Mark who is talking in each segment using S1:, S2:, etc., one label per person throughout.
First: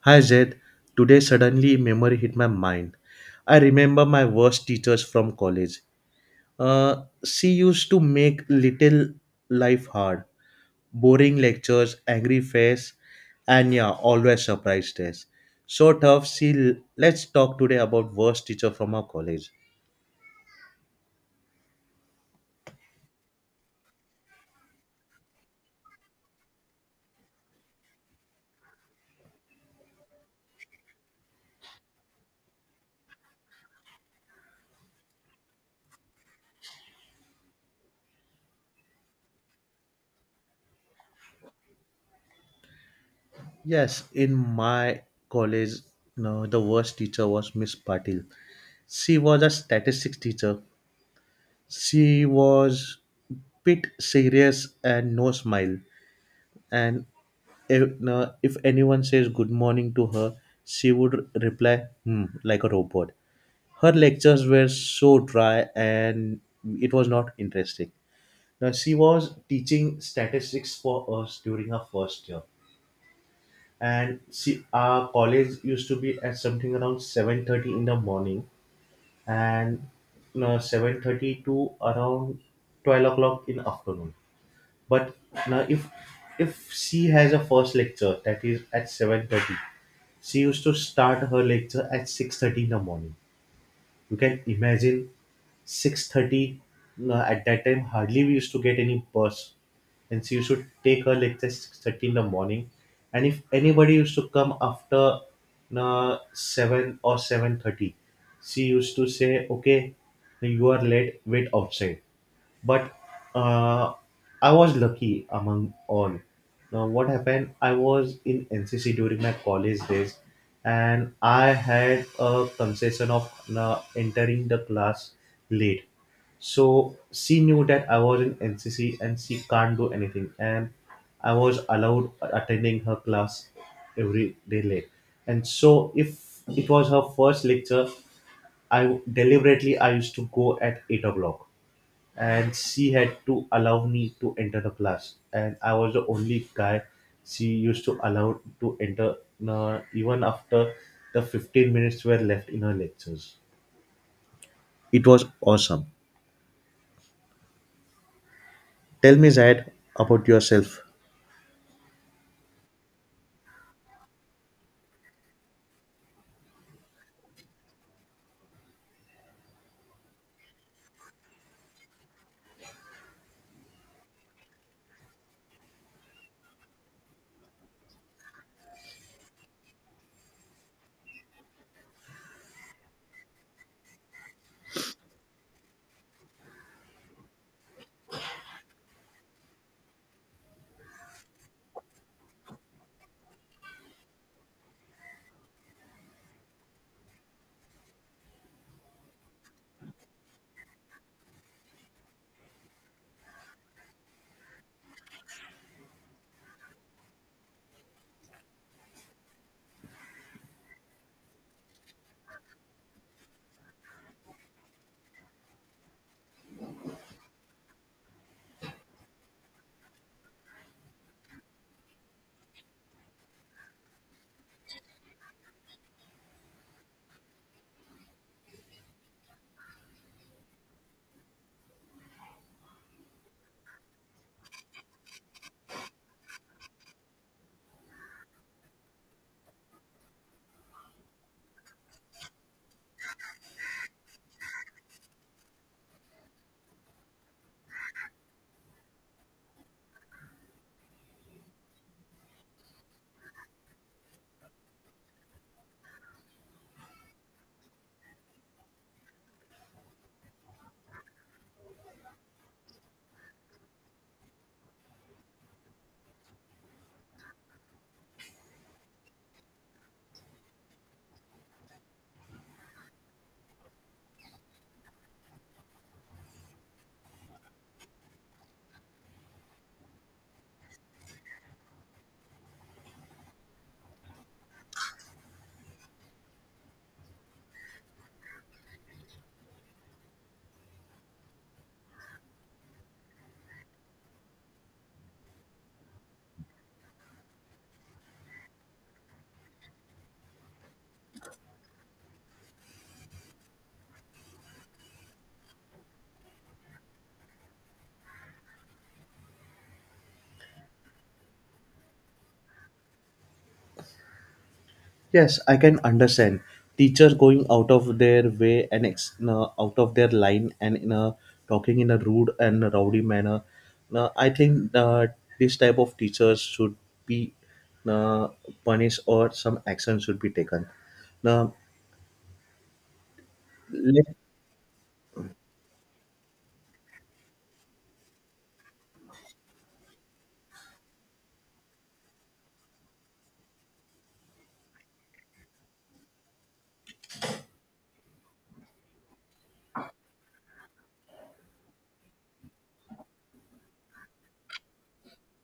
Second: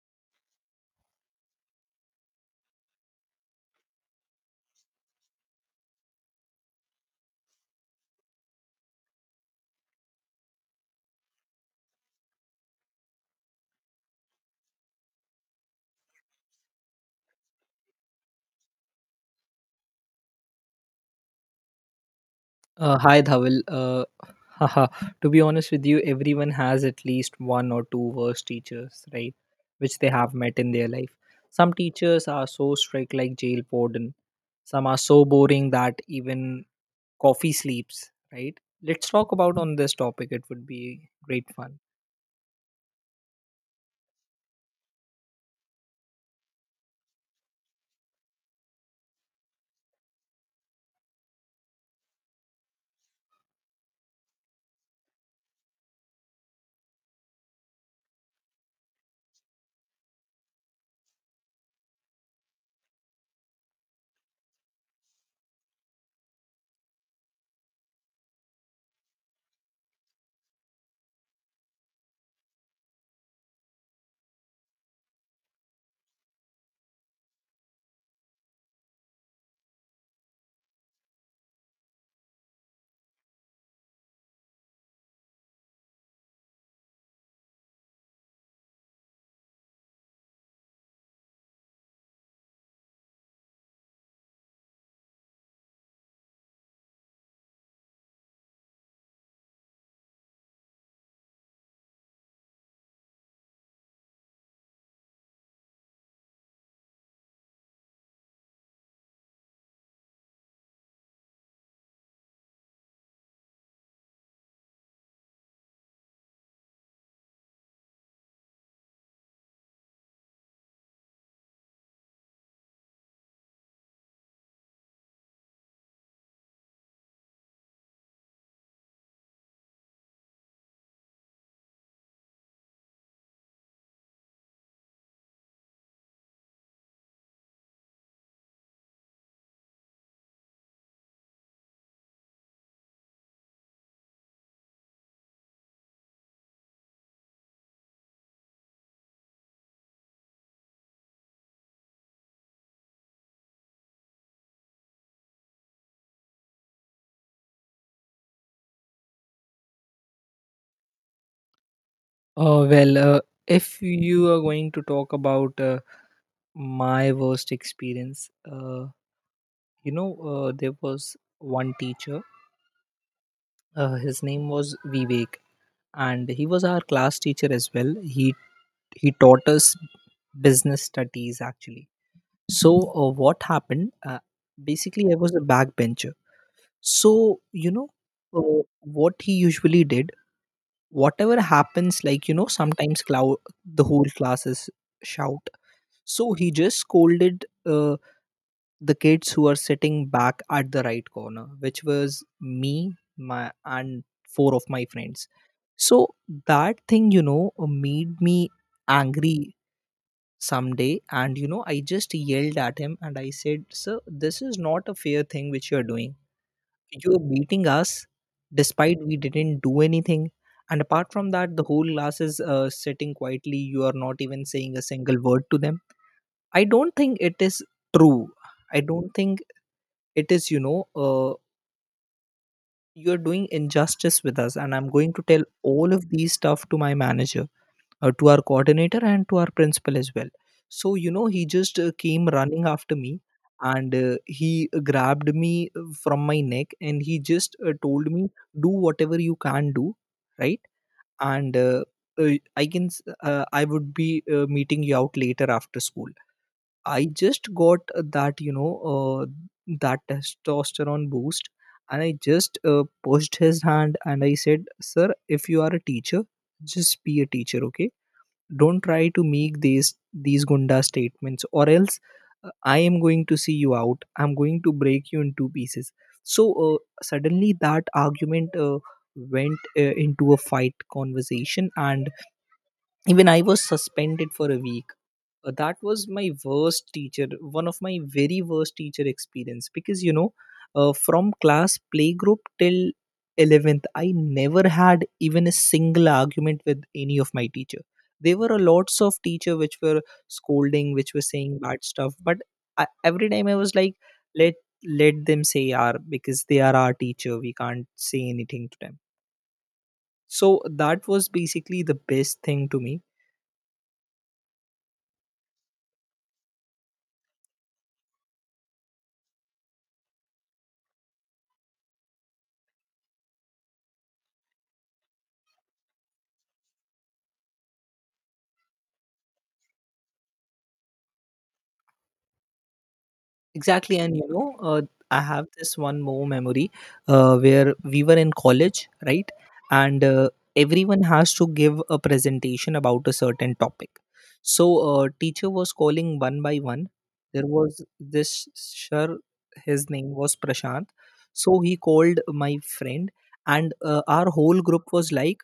S1: Hi Zed, today suddenly memory hit my mind. I remember my worst teachers from college. She used to make little life hard. Boring lectures, angry face, and yeah, always surprised us. So tough, see, let's talk today about worst teacher from our college.
S2: Hi, Dhawal. Haha. To be honest with you, everyone has at least one or two worst teachers, right? Which they have met in their life. Some teachers are so strict, like jail warden. Some are so boring that even coffee sleeps, right? Let's talk about on this topic. It would be great fun.
S1: Yes, in my college, no, the worst teacher was Miss Patil. She was a statistics teacher. She was bit serious and no smile. And if anyone says good morning to her, she would reply hmm, like a robot. Her lectures were so dry and it was not interesting. Now she was teaching statistics for us during her first year, and she our college used to be at something around 7:30 in the morning, and 7:30 to around 12 o'clock in afternoon. But now if she has a first lecture that is at 7:30, she used to start her lecture at 6:30 in the morning. You can imagine 6:30. At that time hardly we used to get any bus, and she used to take her lecture 6:30 in the morning. And if anybody used to come after 7 or 7:30, she used to say, okay, you are late, wait outside. But uh, I was lucky among all. Now, what happened? I was in NCC during my college days, and I had a concession of entering the class late. So she knew that I was in NCC, and she can't do anything. And I was allowed attending her class every day late. And so, if it was her first lecture, I deliberately I used to go at 8 o'clock, and she had to allow me to enter the class, and I was the only guy she used to allow to enter, even after the 15 minutes were left in her lectures. It was awesome. Tell me, Zad, about yourself.
S2: Well, if you are going to talk about my worst experience, you know, there was one teacher. His name was Vivek, and he was our class teacher as well. He taught us business studies actually. So what happened? Basically I was a backbencher, so you know, what he usually did, whatever happens, like you know, sometimes the whole classes shout, so he just scolded the kids who are sitting back at the right corner, which was me, my and four of my friends. So that thing, you know, made me angry someday. And you know, I just yelled at him and I said, "Sir, this is not a fair thing which you're doing. You're beating us despite we didn't do anything. And apart from that, the whole class is sitting quietly. You are not even saying a single word to them. I don't think it is true. I don't think it is. You're doing injustice with us, and I'm going to tell all of these stuff to my manager, to our coordinator and to our principal as well." So you know, he just came running after me, and he grabbed me from my neck, and he just told me, "Do whatever you can do, right? And I would be meeting you out later after school." I just got that, you know, that testosterone boost, and I just pushed his hand and I said, "Sir, if you are a teacher, just be a teacher, okay? Don't try to make these gunda statements, or else I am going to see you out. I'm going to break you in two pieces." So suddenly that argument went into a fight conversation, and even I was suspended for a week. That was my worst teacher, one of my very worst teacher experience, because you know, from class playgroup till 11th, I never had even a single argument with any of my teacher. There were a lots of teacher which were scolding, which were saying bad stuff, but I, every time I was like, let let them say are, because they are our teacher, we can't say anything to them. So that was basically the best thing to me.
S1: Yes, I can understand. Teacher going out of their way and ex- no, out of their line and talking in a rude and rowdy manner. No, I think this type of teachers should be uh, punished or some action should be taken. Now,
S2: Exactly, and
S1: lec-
S2: you know, I have this one more memory where we were in college, right? And everyone has to give a presentation about a certain topic. So, teacher was calling one by one. There was this sir, his name was Prashant. So he called my friend, and our whole group was like,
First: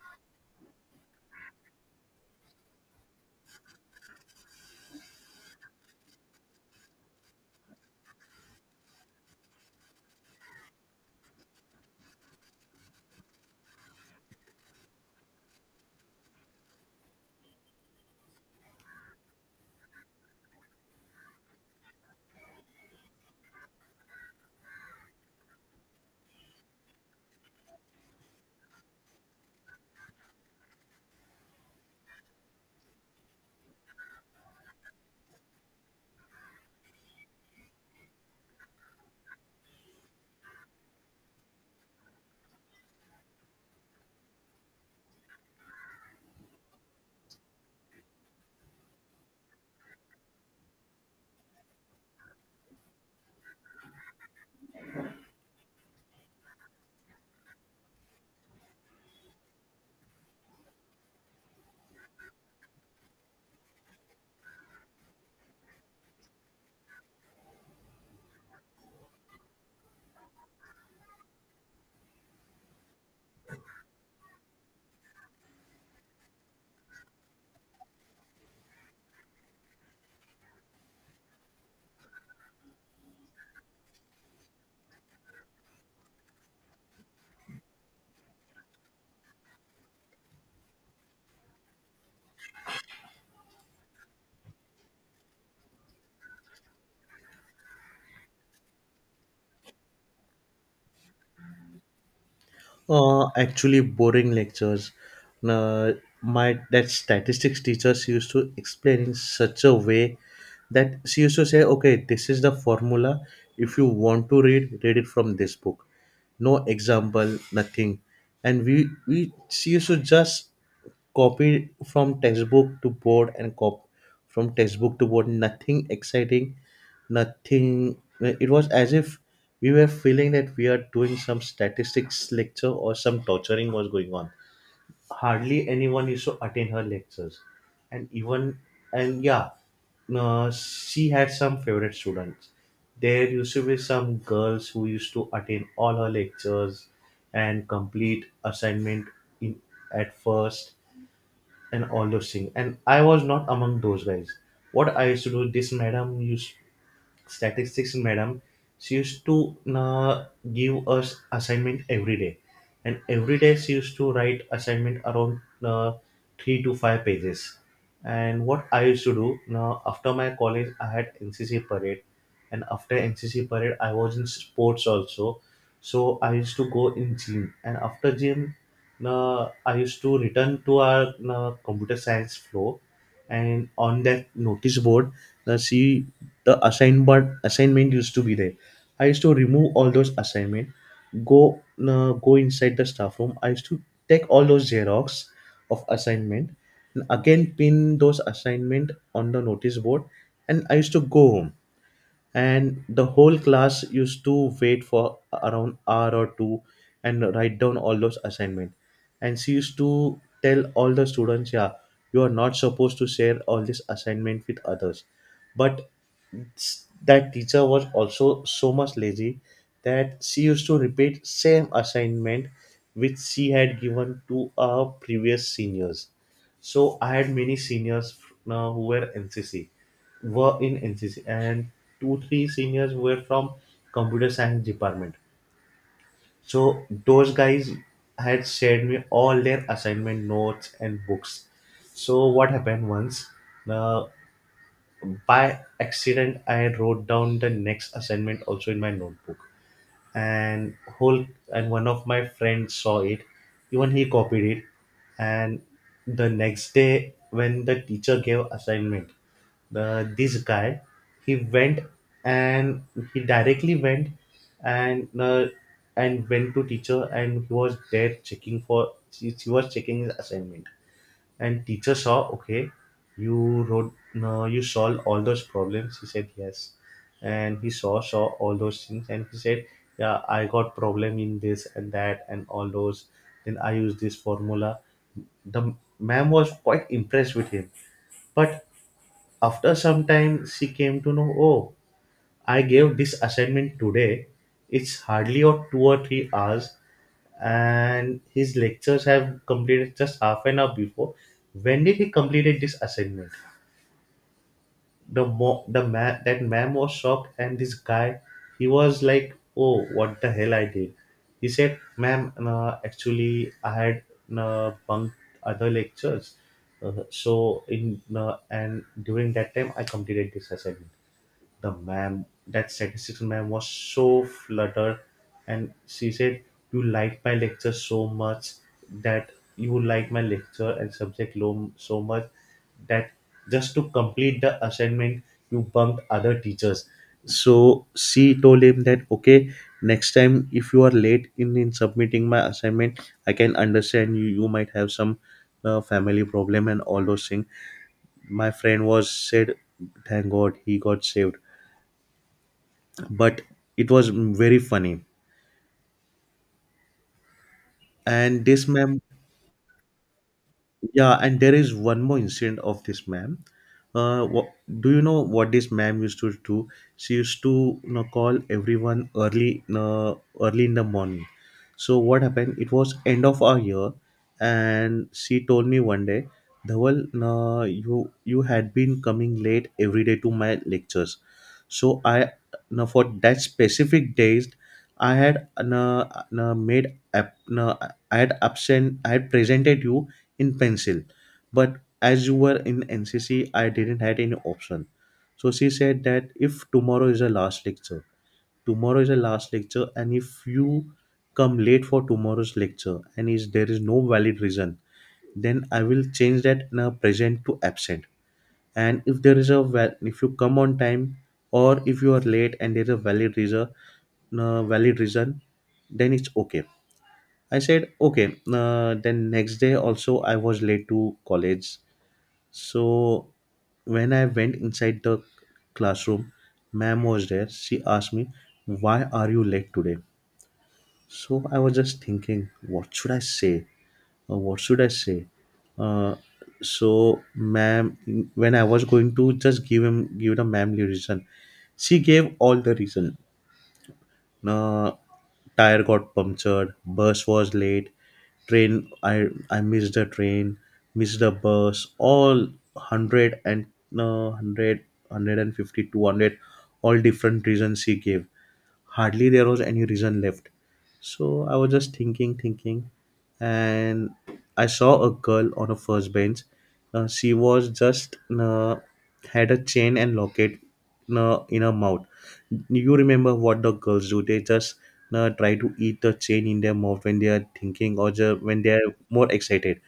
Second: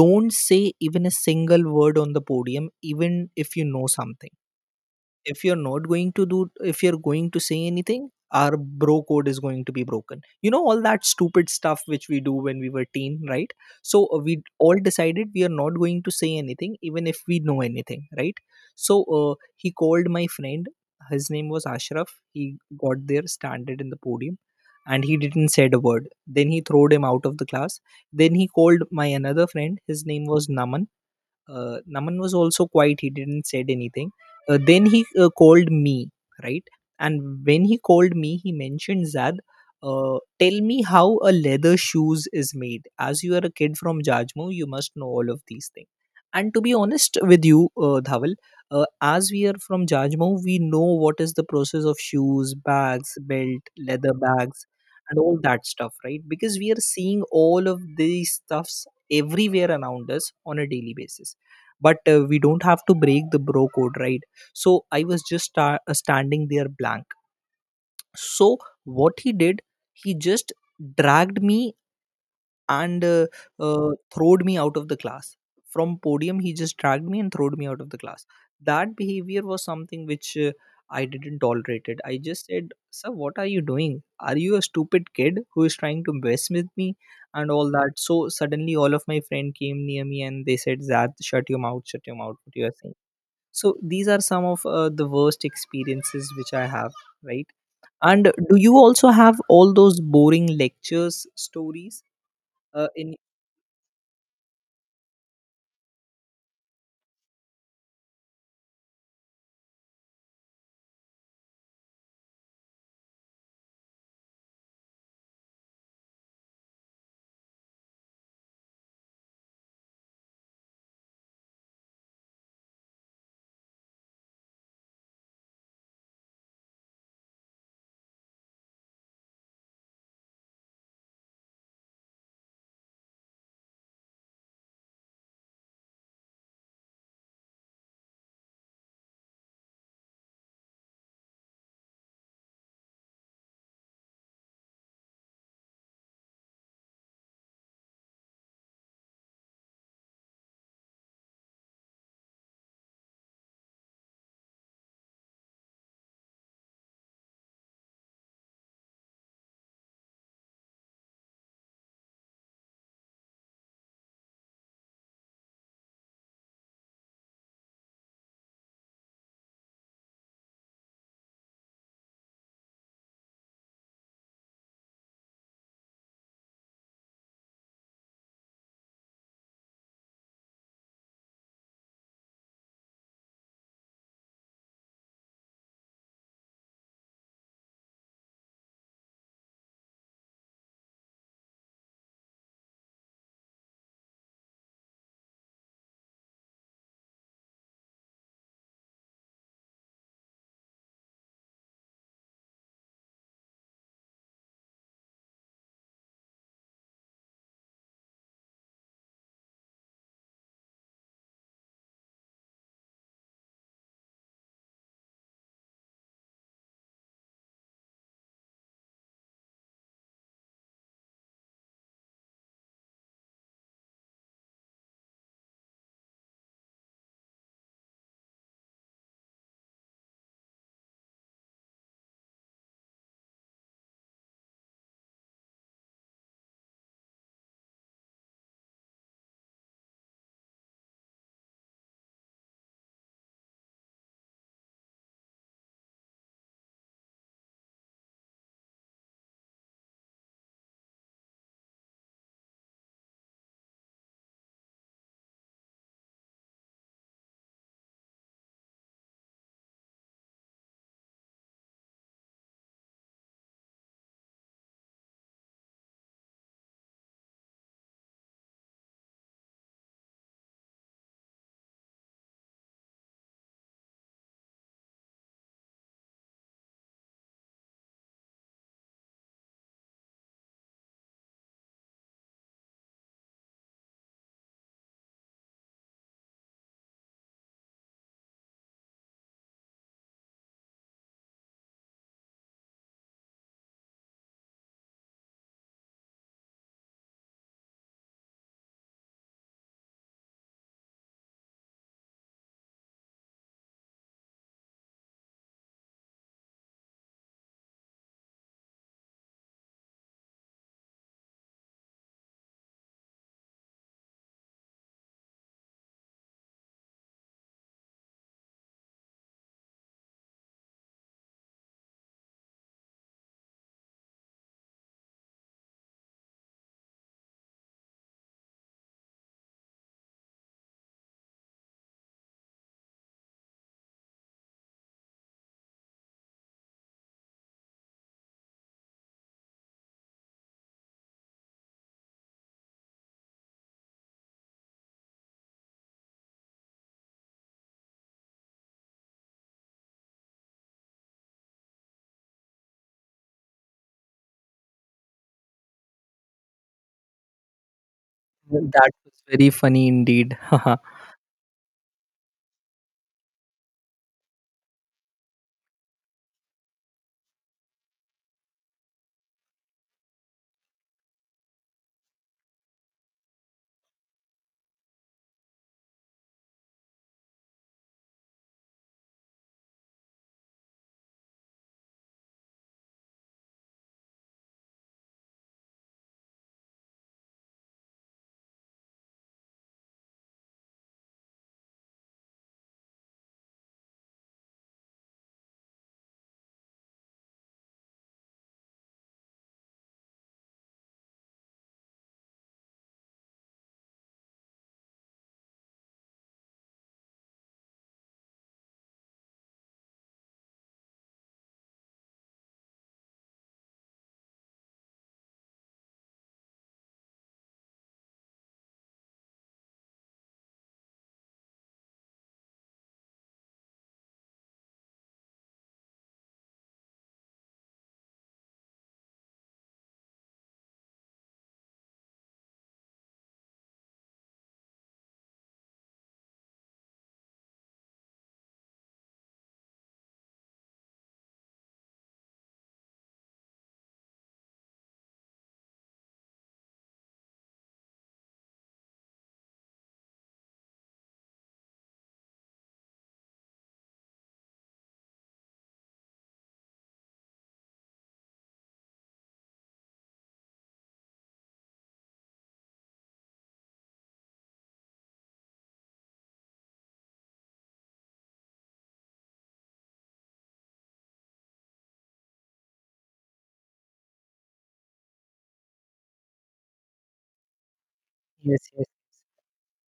S2: "Don't say even a single word on the podium, even if you know something. If you're not going to do, if you're going to say anything, our bro code is going to be broken, you know, all that stupid stuff which we do when we were teen, right?" So we all decided we are not going to say anything even if we know anything, right? So he called my friend, his name was Ashraf. He got there standard in the podium, and he didn't said a word. Then he throwed him out of the class. Then he called my another friend, his name was Naman. Naman was also quiet. He didn't said anything. Then he called me, right? And when he called me, he mentioned Zad. Tell me how a leather shoes is made. As you are a kid from Jajmo, you must know all of these things." And to be honest with you, Dhawal, as we are from Jajmo, we know what is the process of shoes, bags, belt, leather bags, and all that stuff, right? Because we are seeing all of these stuffs everywhere around us on a daily basis. But we don't have to break the bro code, right? So I was just standing there blank. So what he did, he just dragged me, and throwed me out of the class. From podium he just dragged me and throwed me out of the class. That behavior was something which I didn't tolerate it. I just said, "Sir, what are you doing? Are you a stupid kid who is trying to mess with me?" And all that. So suddenly all of my friend came near me and they said, "Zad, shut your mouth, shut your mouth, what you are saying?" So these are some of the worst experiences which I have, right? And do you also have all those boring lectures stories? In
S1: actually boring lectures. Now, my that statistics teachers used to explain in such a way that she used to say, okay, this is the formula, if you want to read it from this book. No example, nothing. And we she used to just copy from textbook to board, and cop from textbook to board. Nothing exciting, nothing. It was as if we were feeling that we are doing some statistics lecture or some torturing was going on. Hardly anyone used to attend her lectures. And even, and yeah, she had some favorite students. There used to be some girls who used to attend all her lectures and complete assignment in at first and all those things, and I was not among those guys. What I used to do, this madam used, statistics madam, she used to give us assignment every day. And every day she used to write assignment around uh, 3 to 5 pages. And what I used to do, now after my college I had NCC parade, and after NCC parade I was in sports also. So I used to go in gym, and after gym, I used to return to our computer science floor. And on that notice board, the see, the assignment used to be there. I used to remove all those assignment, go go inside the staff room. I used to take all those xerox of assignment and again pin those assignment on the notice board, and I used to go home. And the whole class used to wait for around hour or two and write down all those assignment. And she used to tell all the students, yeah, you are not supposed to share all this assignment with others. But that teacher was also so much lazy that she used to repeat same assignment which she had given to our previous seniors. So I had many seniors, who were in NCC, and two three seniors were from computer science department. So those guys had shared me all their assignment notes and books. So what happened once? Uh, by accident, I wrote down the next assignment also in my notebook, and whole and one of my friends saw it, even he copied it. And the next day when the teacher gave assignment, the this guy, he went and he directly went and uh, and went to teacher, and he was there checking for she was checking his assignment, and teacher saw, okay, you wrote, no, you solved all those problems. He said yes, and he saw all those things, and he said, yeah, I got problem in this and that and all those. Then I used this formula. The ma'am was quite impressed with him, but after some time, she came to know, oh, I gave this assignment today. It's hardly or 2 or 3 hours, and his lectures have completed just half an hour before. When did he completed this assignment? The man was shocked, and this guy, he was like, oh, what the hell I did? He said, ma'am, actually, I had bunked other lectures, so in and during that time, I completed this assignment. The ma'am, that statistics ma'am was so fluttered, and she said, you like my lecture so much that you like my lecture and subject so much that just to complete the assignment, you bumped other teachers. So she told him that, okay, next time if you are late in submitting my assignment, I can understand you. You might have some family problem and all those things. My friend was said, thank God he got saved, but it was very funny, and this
S2: That
S1: mem.
S2: was very funny indeed.
S1: Yeah, and there is one more incident of this ma'am. Uh, what, do you know what this ma'am used to do? She used to, call everyone early, early in the morning. So what happened? It was end of our year, and she told me one day, Dhawal, you had been coming late every day to my lectures. So I, now for that specific days, I had uh, made up- uh, I had presented you in pencil, but as you were in NCC I didn't had any option. So she said that if tomorrow is a last lecture, and if you come late for tomorrow's lecture and is there is no valid reason, then I will change that in a present to absent. And if there is a val- if you come on time, or if you are late and there is a valid reason, uh, valid reason then it's okay. I said, okay. Then next day also I was late to college. So when I went inside the classroom, ma'am was there. She asked me, why are you late today? So I was just thinking, what should I say? What should I say? Uh, so ma'am, when I was going to just give the ma'am the reason, she gave all the reason, uh, tire got punctured, bus was late, train, I missed the train, missed the bus, all 100 and no 100 150 200, all different reasons he gave. Hardly there was any reason left. So I was just thinking, and I saw a girl on a first bench. She was just had a chain and locket in her mouth. You remember what the girls do? They just try to eat the chain in their mouth when they are thinking or
S2: Yes,
S1: when they
S2: yes, yes.
S1: are more excited.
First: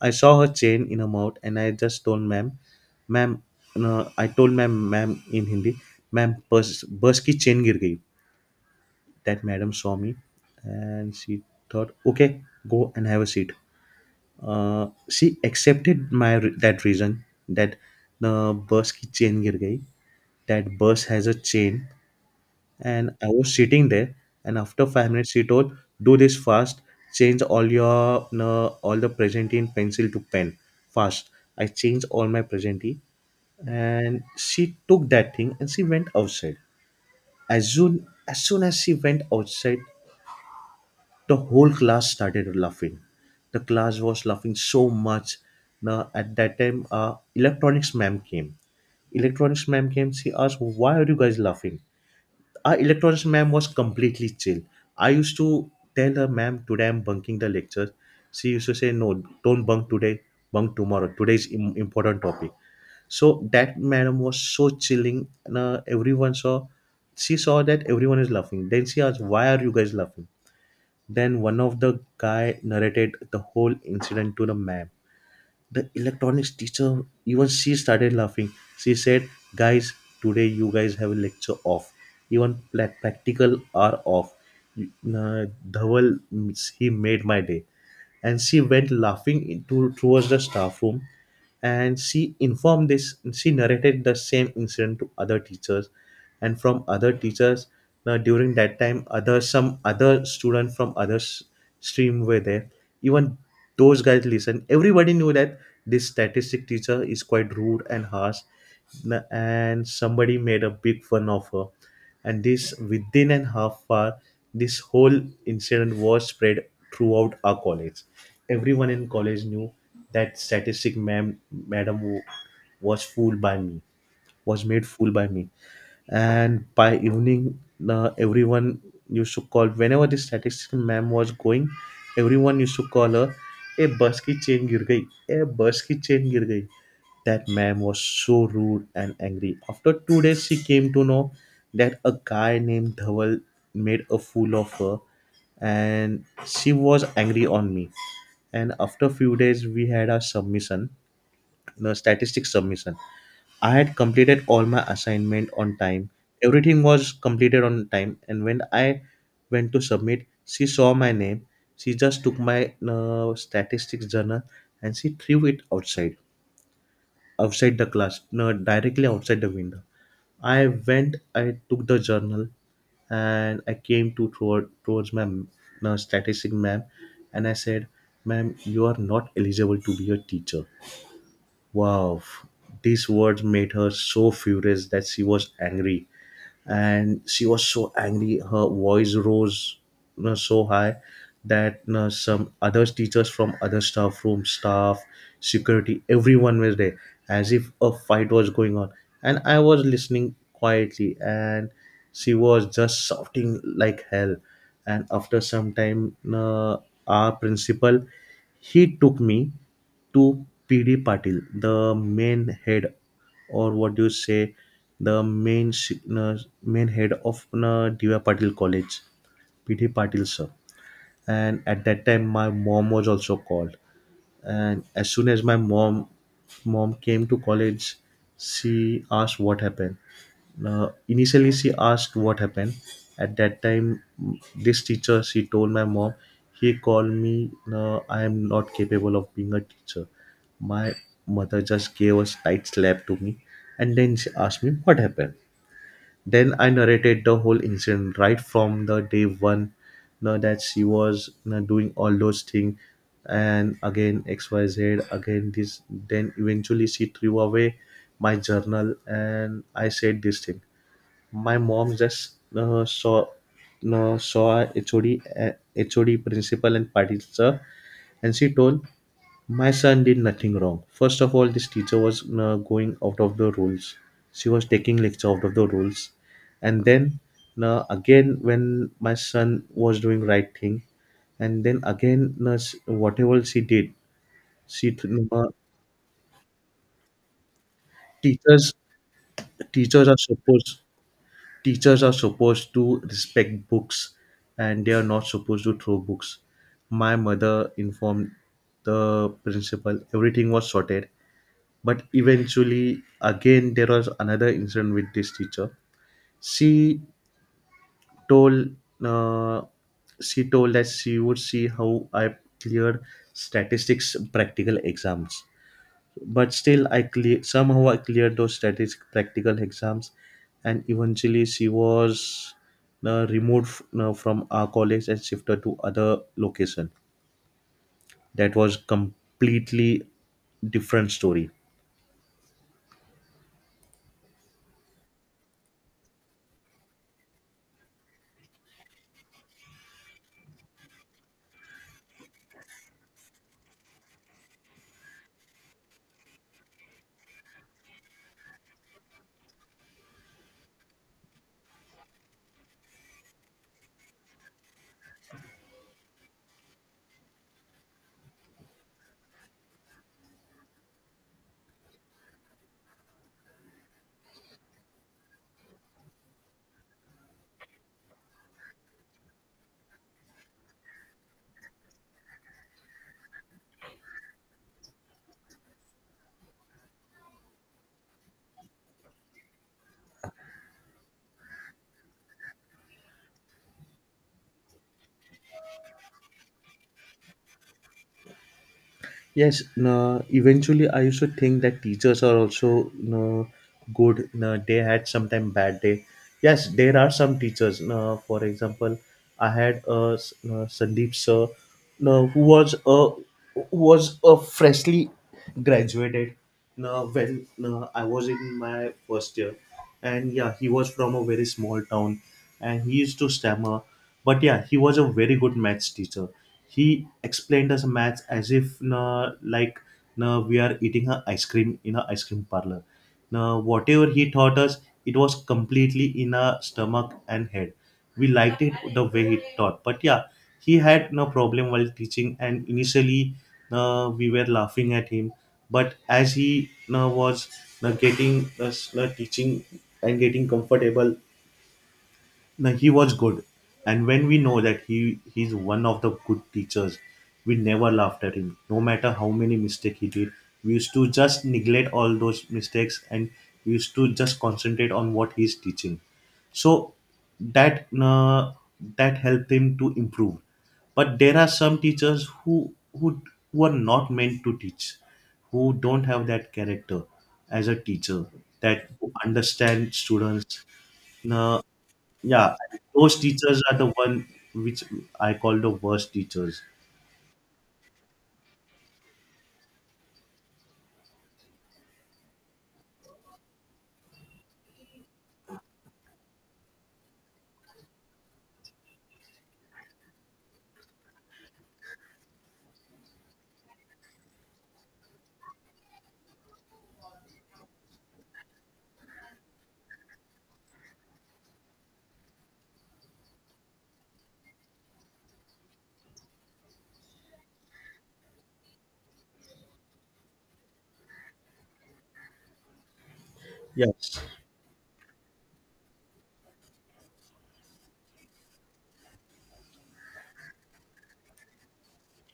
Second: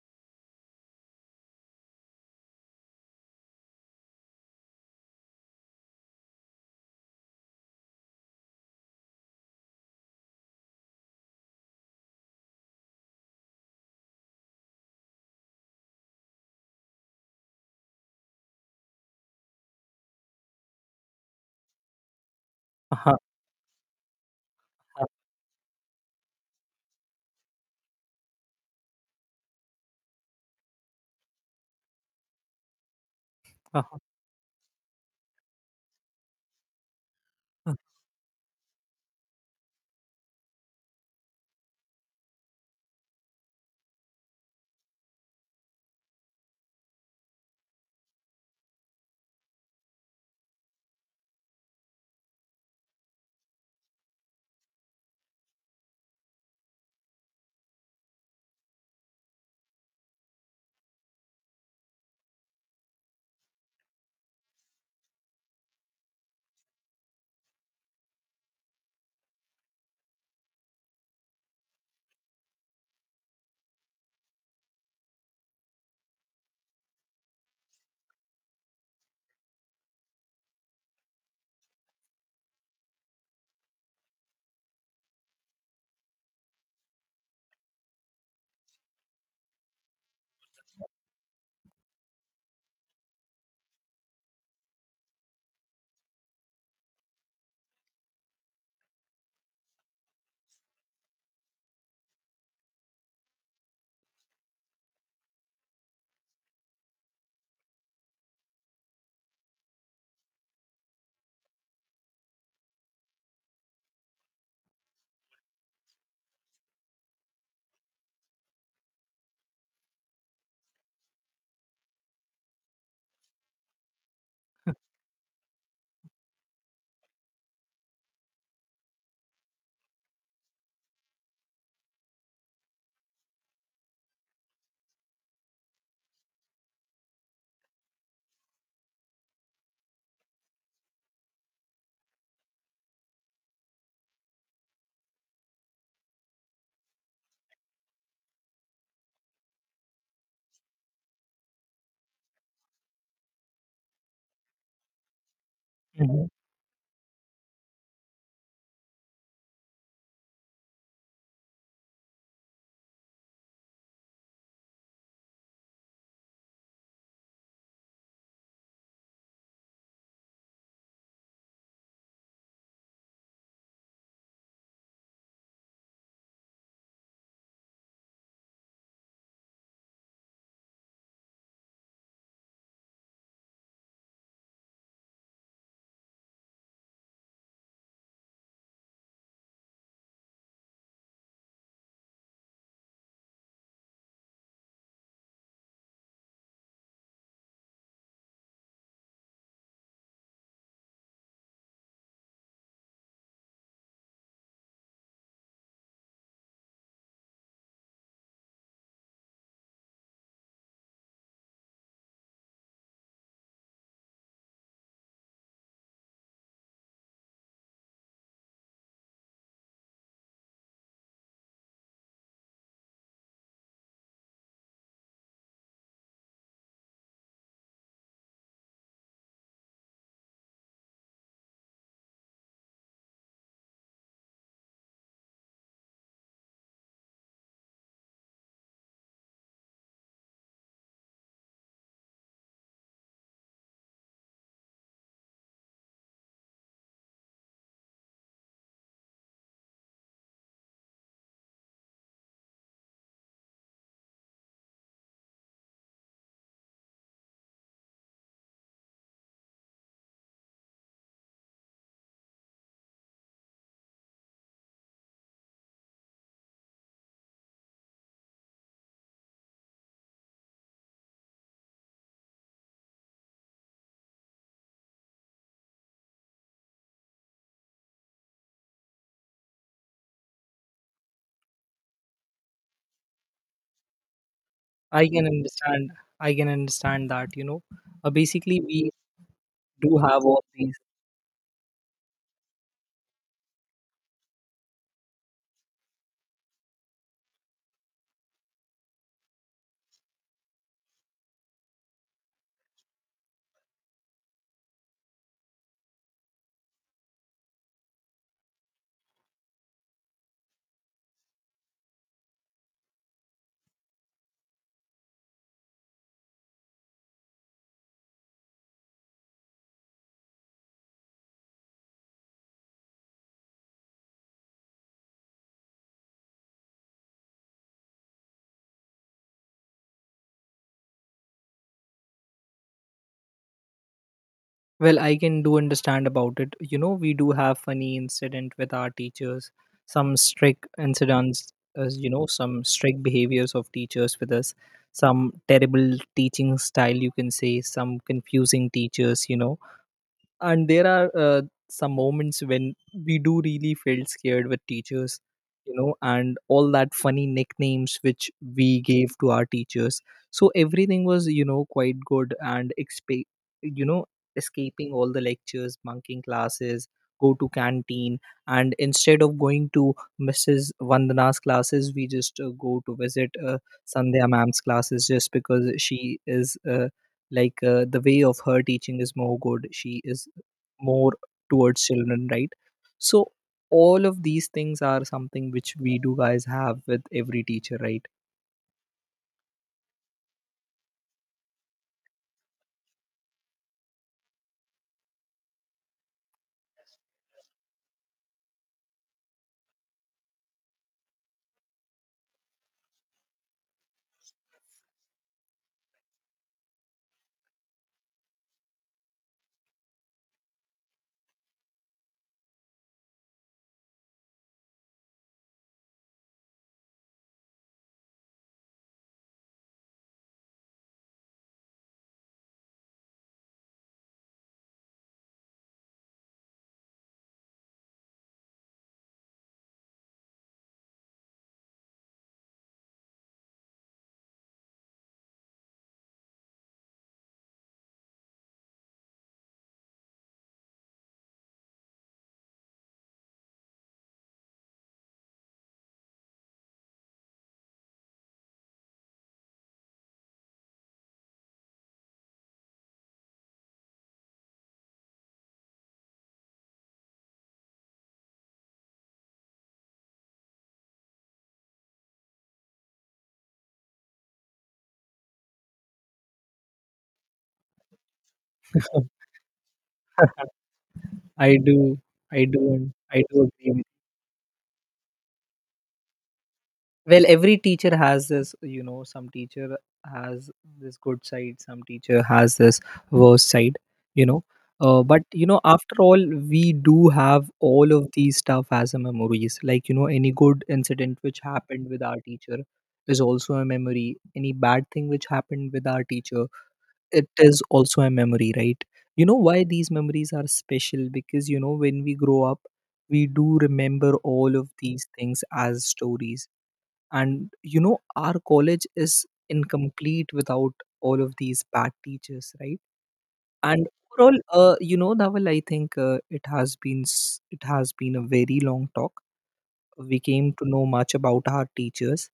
S1: I saw her chain in her mouth, and I just told ma'am, ma'am, ma'am in Hindi, ma'am, bus, bus ki chain gir gayi. That madam saw me, and she thought, okay, go and have a seat. She accepted my that reason that the bus ki chain gir gayi. That bus has a chain, and
S2: Haha,
S1: I was sitting there. And after
S2: haha,
S1: 5 minutes, she told, do this fast. Change all your all the present in pencil to pen, fast. I changed all my presentee,
S2: haha.
S1: and she took that thing and she went outside. As soon as soon as she went outside, the whole class started laughing. The class was laughing so much. Now at that time, electronics ma'am came. Electronics ma'am came. She asked, why are you guys laughing? Our electronics ma'am was completely chill. I used to tell her, ma'am, today I'm bunking the lecture. She used to say, no, don't bunk today. Bunk tomorrow. Today's important topic. So that madam was so chilling. And, everyone saw. She saw that everyone is laughing. Then she asked, "Why are you guys laughing?" Then one of the guy narrated the whole incident to the ma'am. The electronics teacher, even she started laughing. She said, "Guys, today you guys have a lecture off. Even practical are off." Uh, Dhawal, he made my day, and she went laughing into towards the staff room, and she informed this she narrated the same incident to other teachers. And from other teachers, now during that time, other some other student from other stream were there. Even those guys listened. Everybody knew that this statistic teacher is quite rude and harsh. And somebody made a big fun of her, and this within an half hour, this whole incident was spread throughout our college. Everyone in college knew that statistic ma'am, madam wa- was fooled by me, was made fool by me. And by evening, the everyone used to call, whenever the statistics ma'am was going, everyone used to call her, "A bus ki chain gir gayi, a bus ki chain gir gayi." That man was so rude and angry. After 2 days, she came to know that a guy named Dhawal made a fool of her, and she was angry on me. And after few days, we had our submission, the statistics submission. I had completed all my assignment on time.
S2: Mhm.
S1: Everything was completed on time. And when I went to submit, she saw my name. She just took my statistics journal, and she threw it outside, outside the class, no, directly outside the window. I went, I took the journal, and I came to towards my, no, statistic ma'am, and I said, "Ma'am, you are not eligible to be a teacher." Wow, these words made her so furious that she was angry. And she was so angry, her voice rose, you know, so high, that you know, some other teachers from other staff room, staff, security, everyone was there, as if a fight was going on. And I was listening quietly, and she was just shouting like hell. And after some time, you know, our principal, he took me to PD Patil, the main head, or what do you say, the uh, main head of Diva Patil College, PD Patil sir. And at that time, my mom was also called. And as soon as my mom came to college, she asked what happened. Initially, she asked what happened. At that time, this teacher, she told my mom he called me, I am not capable of being a teacher. My mother just gave a tight slap to me, and then she asked me what happened. Then I narrated the whole incident right from the day one, now that she was you doing all those things, and again XYZ, again this. Then eventually she threw away my journal, and I said this thing. My mom just saw, saw a HOD, HOD principal and party teacher, and she told my son did nothing wrong. First of all, this teacher was going out of the rules. She was taking lecture out of the rules, and then again when my son was doing right thing, and then again whatever she did, she
S2: I can
S1: uh,
S2: understand. I can understand that. You know, basically
S1: teachers
S2: we do
S1: teachers are
S2: have all these.
S1: supposed teachers are supposed to respect books, and they are not supposed to throw books. My mother informed the principal, everything was sorted. But eventually, again, there was another incident with this teacher. She told, uh, she told that she would see how I cleared statistics practical exams. But still, somehow I cleared those static practical exams, and eventually she was removed from our college and shifted to other location. That was completely different story.
S2: Well, I can do understand about it. You know, we do have funny incident with our teachers, some strict incidents, as you know, some strict behaviors of teachers with us, some terrible teaching style, you can say, some confusing teachers, you know. And there are some moments when we do really felt scared with teachers, you know, and all that funny nicknames which we gave to our teachers. So everything was, you know, quite good and you know, escaping all the lectures, bunking classes, go to canteen, and instead of going to Mrs. Vandana's classes, we just go to visit Sandhya ma'am's classes, just because she is, the way of her teaching is more good. She is more towards children, right? So all of these things are something which we do guys have with every teacher, right?
S1: Yes, no, eventually I used to think that teachers are also no good. No, they had sometime bad day. Yes, there are some teachers. No, for example, I had a no, Sandeep sir, no, who was a freshly graduated. No, when, no, I was in my first year, and yeah, he was from a very small town, and he used to stammer. But yeah, he was a very good maths teacher. He explained us a match as if na, like na, we are eating a ice cream in a ice cream parlor. Now whatever he taught us, it was completely in our stomach and head. We liked it the way he taught. But yeah, he had no problem while teaching, and initially, we were laughing at him. But as he was, getting us, teaching and getting comfortable, no, he was good. And when we know that he's one of the good teachers, we never laughed at him. No matter how many mistakes he did, we used to just neglect all those mistakes, and we used to just concentrate on what he's teaching. So that that helped him to improve. But there are some teachers who are not meant to teach, who don't have that character as a teacher, that who understand students,
S2: I
S1: uh,
S2: do,
S1: yeah,
S2: I
S1: those
S2: do
S1: teachers
S2: agree
S1: are the
S2: with.
S1: one which I call the worst teachers.
S2: Well, every teacher has this, you know, some teacher has this good side, some teacher has this worst side, you know. But you know, after all, we do have all of these stuff as a memories. Like you know, any good incident which happened with our teacher is also a memory. Any bad thing which happened with our teacher, it is also a memory, right? You know why these memories are special? Because you know, when we grow up, we do remember all of these things as stories. And you know, our college is incomplete without all of these bad teachers, right? And
S1: Yes.
S2: overall, you know, Dhaval, I think it has been a very long talk. We came to know much about our teachers.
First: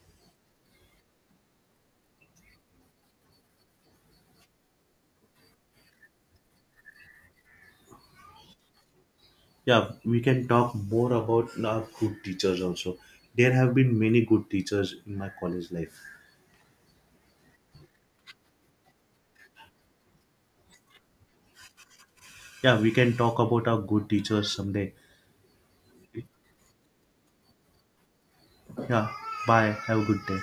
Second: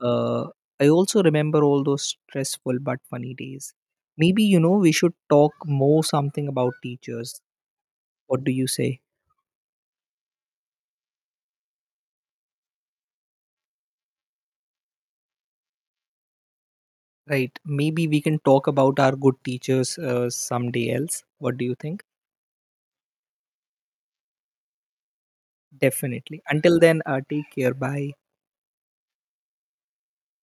S2: uh, I also remember all those stressful but funny days. Maybe you know, we should talk more something about teachers. What do you say?
S1: Yeah, we can talk more about our good teachers also. There have been many good teachers in my college life.
S2: Right, maybe we can talk about our good teachers someday else. What do you think?
S1: Yeah, we can talk about our good teachers someday.
S2: Definitely. Until then, take care. Bye.
S1: Yeah, bye. Have a good day.